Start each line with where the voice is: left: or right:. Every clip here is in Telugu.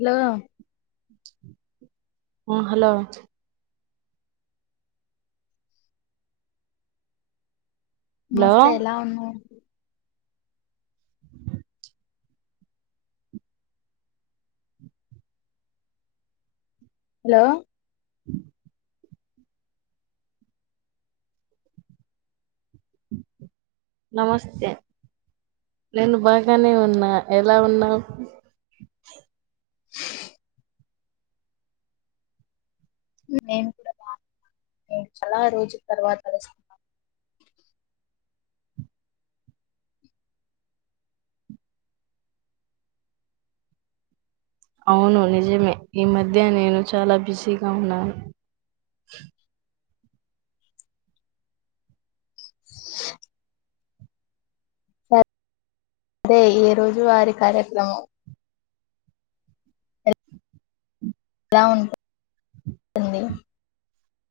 left: హలో
right: ఆ హలో హలో
left: నమస్తే ఎలా ఉన్నావ్ హలో
right: నమస్తే నేను బాగానే ఉన్నా ఎలా ఉన్నావ్
left: నేను కూడా బా నేను చాలా రోజుల తర్వాత [unintelligible]
right: అవును నిజమే ఈ మధ్య నేను చాలా బిజీగా ఉన్నాను
left: స దే ఏ రోజు వారి కార్యక్రమం ఎలా ఉంటుంది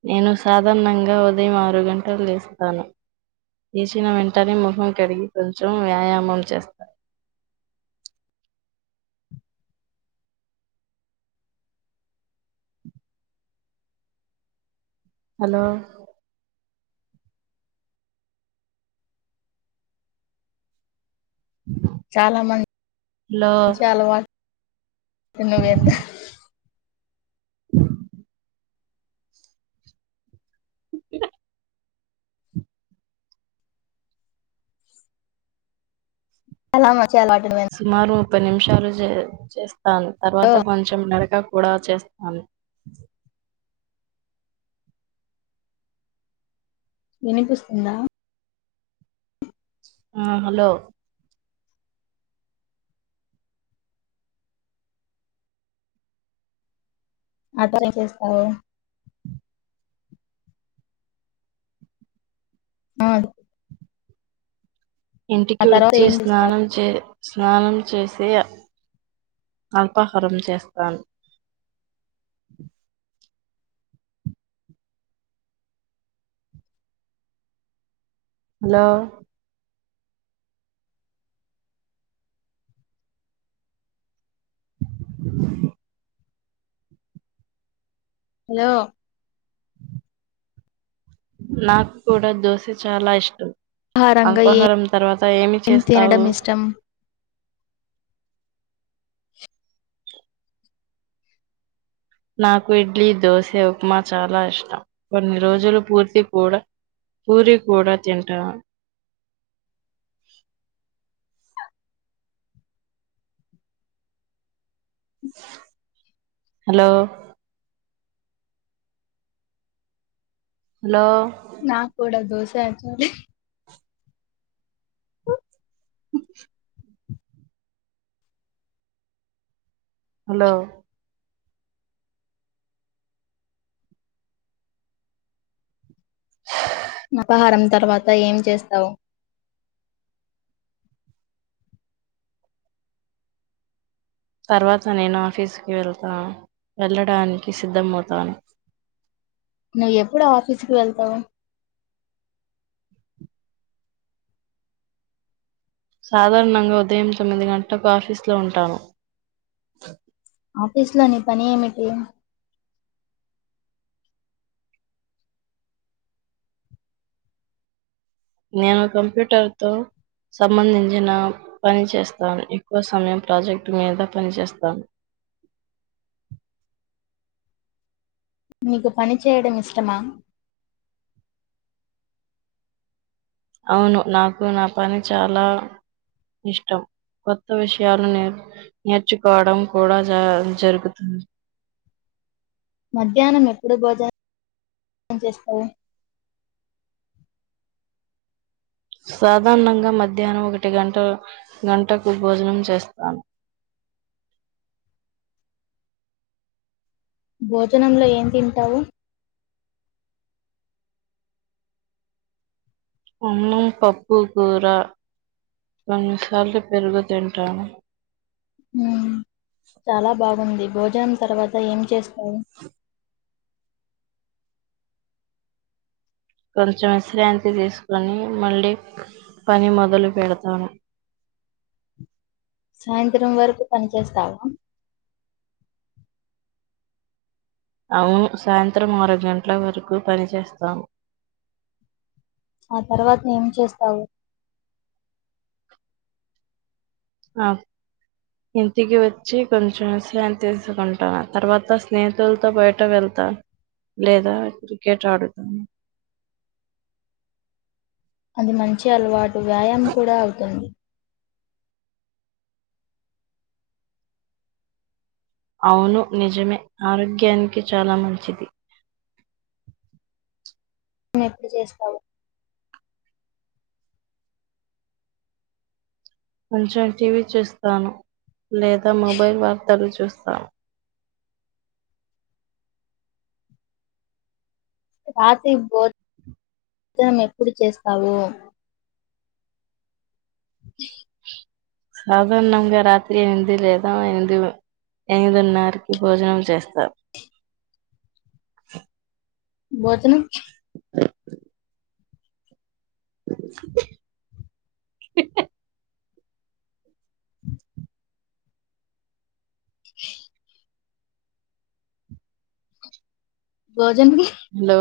right: నేను సాధారణంగా ఉదయం ఆరు గంటలు లేస్తాను లేసిన వెంటనే మొహం కడిగి కొంచెం వ్యాయామం చేస్తా హలో
left: చాలా
right: హలో
left: మంచి అలవా త నువ్ ఎంత చాలా మ
right: సుమారు ముప్పై నిమిషాలు జే చేస్ ద తర్వాత కొంచెం నడక కూడా చేస్తాను
left: వినిపిస్తుందా
right: ఆ హలో
left: ఆతరా ఎం చేస్తావు ఆ ఆ
right: ఇంటికి
left: తర్వాత
right: వచ్చి
left: ఏం చేస్తావు
right: స్నానం చే స్నానం చేసి అల్పాహారం చేస్తాను హలో
left: హలో
right: నాకు కూడా దోసె చాలా ఇష్టం
left: ఆహారంగా
right: అల్పాహారం తర్వాత ఏమి
left: ఏం
right: చేస్తావు
left: తినడం ఇష్టం
right: నాకు ఇడ్లీ దోశ ఉప్మా చాలా ఇష్టం కొన్ని రోజులు పూర్తి కూడా పూరి కూడా తింటా హలో హలో
left: నాక్కూడ దోశ చా
right: హలో
left: నపాహారం తర్వాత ఏం చేస్తావ్.
right: తర్వాత నేను ఆఫీస్కి వెళ్తా వెళ్ళడానికి సిద్ధమౌతాను.
left: నువ్ ఎప్పుడు ఆఫీస్కి వెళ్తావ్.
right: సాధార్ణంగ ఉదయం తొమ్మిది గంటకు ఆఫీస్లో ఉంటాను.
left: ఆఫీస్లో నీ పని ఏమిటి.
right: నేను కంప్యూటర్ తో సంబంధించిన పని చేస్తాను ఎక్కువ సమయం ప్రాజెక్ట్ మీద పని చేస్తాను.
left: నీకు పని చెయ్యడమిష్టమా.
right: ఔను నాకు నా పని చాలా ఇష్టం కొత్త విషయాలు నేర్ నేర్చుకోవడం కూడా జా జరుగుతుంది.
left: మధ్యానం ఎప్పుడు భోజన మ్ చేస్తావు.
right: సాధార్ణంగ మధ్యాహ్నం ఒకటి గంట్ గంటకు భోజనం చేస్తాను.
left: భోజనంలొ ఏం తింటావు.
right: అన్నం పప్పు కూర కొన్నిసార్లు పెరుగు తింటాను.
left: ఉమ్ చాలా బాగుంది. భోజనం తర్వాత ఏం చేస్. ఉమ్
right: కొంచెమిశ్రాంతి దీస్కొని మళ్ళి పని మొదలు పెడతాను.
left: సాయంత్రం వరకు పని చేస్తావా.
right: ఔను సాయంత్రం ఆరుగంట్ల వరకు పని చేస్తాను.
left: ఆ తర్వాత ఏం చేస్తావు.
right: ఆ ఇంటికి వచ్చి కొంచెం యిశ్రాంతి తీసుకుంటాను తర్వాత స్నేహితుల్తో బయట వెళ్తాను లేదా క్రికెట్ ఆడుతాను.
left: అది మంచి అలువా. వ్యాయామ్ కూడా ఔతుంది.
right: ఔను నిజమె ఆరోగ్యాన్కి చాలా మంచిది.
left: నెప్పుడు చేస్తావు.
right: కొంచెం టీవీ చూస్తాను. లేద మొబైల్ వార్తలు చూస్. స
left: రాత్రి భో జనం ఎప్పుడు చేస్తావు. ఆ
right: సాధార్ణంగా రాత్రి ఎనిమిది లేదా ఎనిమ్ది ఎనిమిదున్నర్కి భోజనం చేస్తా.
left: బోజ్ [unintelligible]
right: స
left: ఆ బో
right: హలో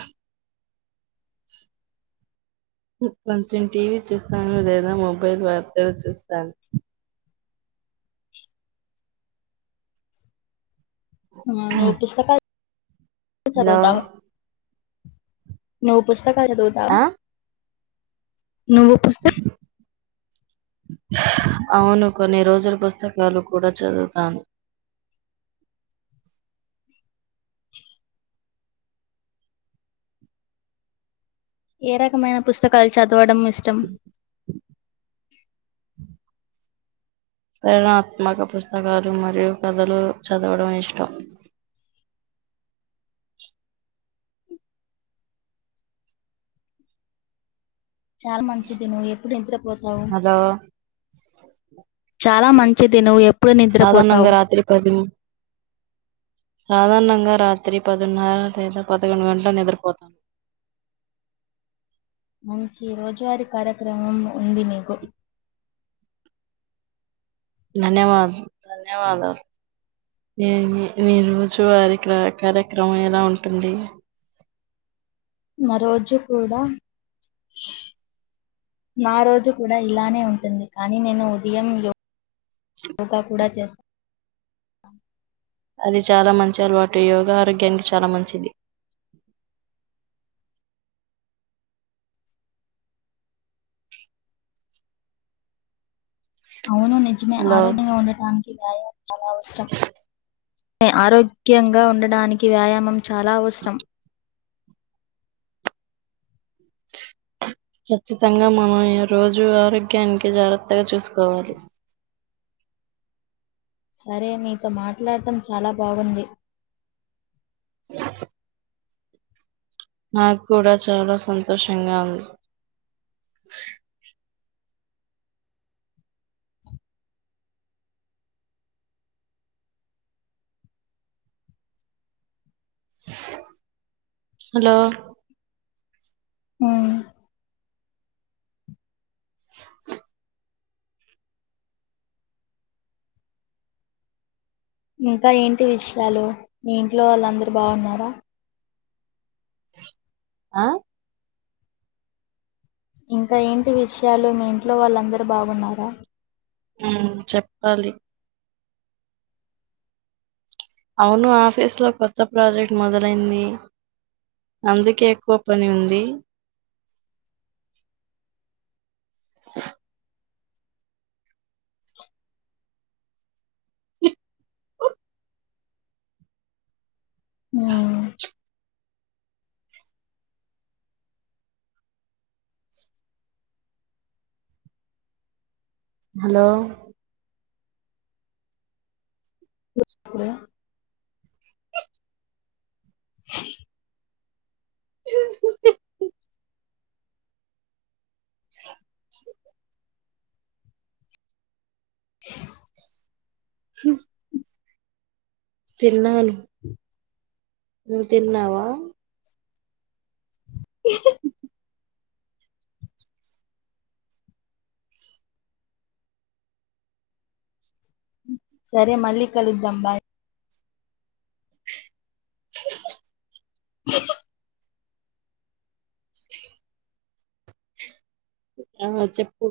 right: ఆ హ్మ్ కొంచెం టీవీ చూస్తాను లేదా మొబైల్ వార్తలు చూస్తాను.
left: అ నువ్ పుస్తకాల్ [unintelligible]
right: హలో!
left: చదువుతావ నువ్వు పస్ ప్రకాశదుతా
right: ఆ?
left: నువ్వు పుస్త
right: అవును కొన్ని రోజులు పుస్తకాలు కూడా చదువుతాను
left: ఏ రకమైన పుస్తకాలు చదు వడం ఇష్టం
right: ప్రేరణాత్మక పుస్తకాలు మరియు కథలు చదవడం ఇష్టం
left: చాలా మంచిది నువ్వు ఎప్పుడు నిద్ర పోతావు
right: బ
left: చాలా మంచిది నువ్వు ఎప్పుడు నిద్రపోతావు
right: సాధారణంగా రాత్రి ంగా రాత్రి పదన్నర లేదా పదకొండు గంటలు నిద్రపోతాను
left: మంచి రోజువారీ కార్యక్రమం ఉంది మీకు
right: ధన్యవాద ధన్యవాదాలు న నీ రోజు వారి క కార్యక్రమం ఎలా ఉంటుంది
left: న రోజు కూడా నా రోజు కూడా ఇలానే ఉంటుంది కానీ నేను ఉదయం యో ఇంకా కూడా చేస్తా అ
right: అది చాలా మంచి అలవాటు యోగ ఆరోగ్యానికి చాలా మంచిది
left: అవును నిజమే
right: హలో
left: ఆరోగ్యంగా ఉండటానికి కి నాయా అనవసరం ఆరోగ్యంగా ఉండడానికి వ్యాయామం చాలా అవసరం
right: ఖచ్చితంగా మనం ఈ రోజు ఆరోగ్యానికి జాగ్రత్తగా చూసుకోవాలి
left: సరే నీతో మాట్లాడటం చాలా బాగుంది
right: నాకు కూడా చాలా సంతోషంగా ఉంది హలో
left: ఆ ఇంకా ఏంటి విషయాలు మీ ఇంట్లో వాళ్ళందరు బాగున్నారా
right: ఆ
left: ఇంకా ఏంటి విషయాలు మీ ఇంట్లో వాళ్ళందరు బాగున్నారా
right: ఆ చెప్పాలి అవును ఆఫీస్ లో కొత్త ప్రాజెక్ట్ మొదలైంది అందుకే ఎక్కువ పని ఉంది
left: ఆ
right: హలో
left: ఏ
right: [inaudible] [inaudible]
left: [unintelligible]
right: హ [inaudible] తిన్నాను
left: [inaudible]
right: నువ్వు తిన్నావా
left: [unintelligible] సరే మళ్ళీ కలుద్దాం బాయ్
right: [inaudible]
left: స
right: ఆ చెప్పు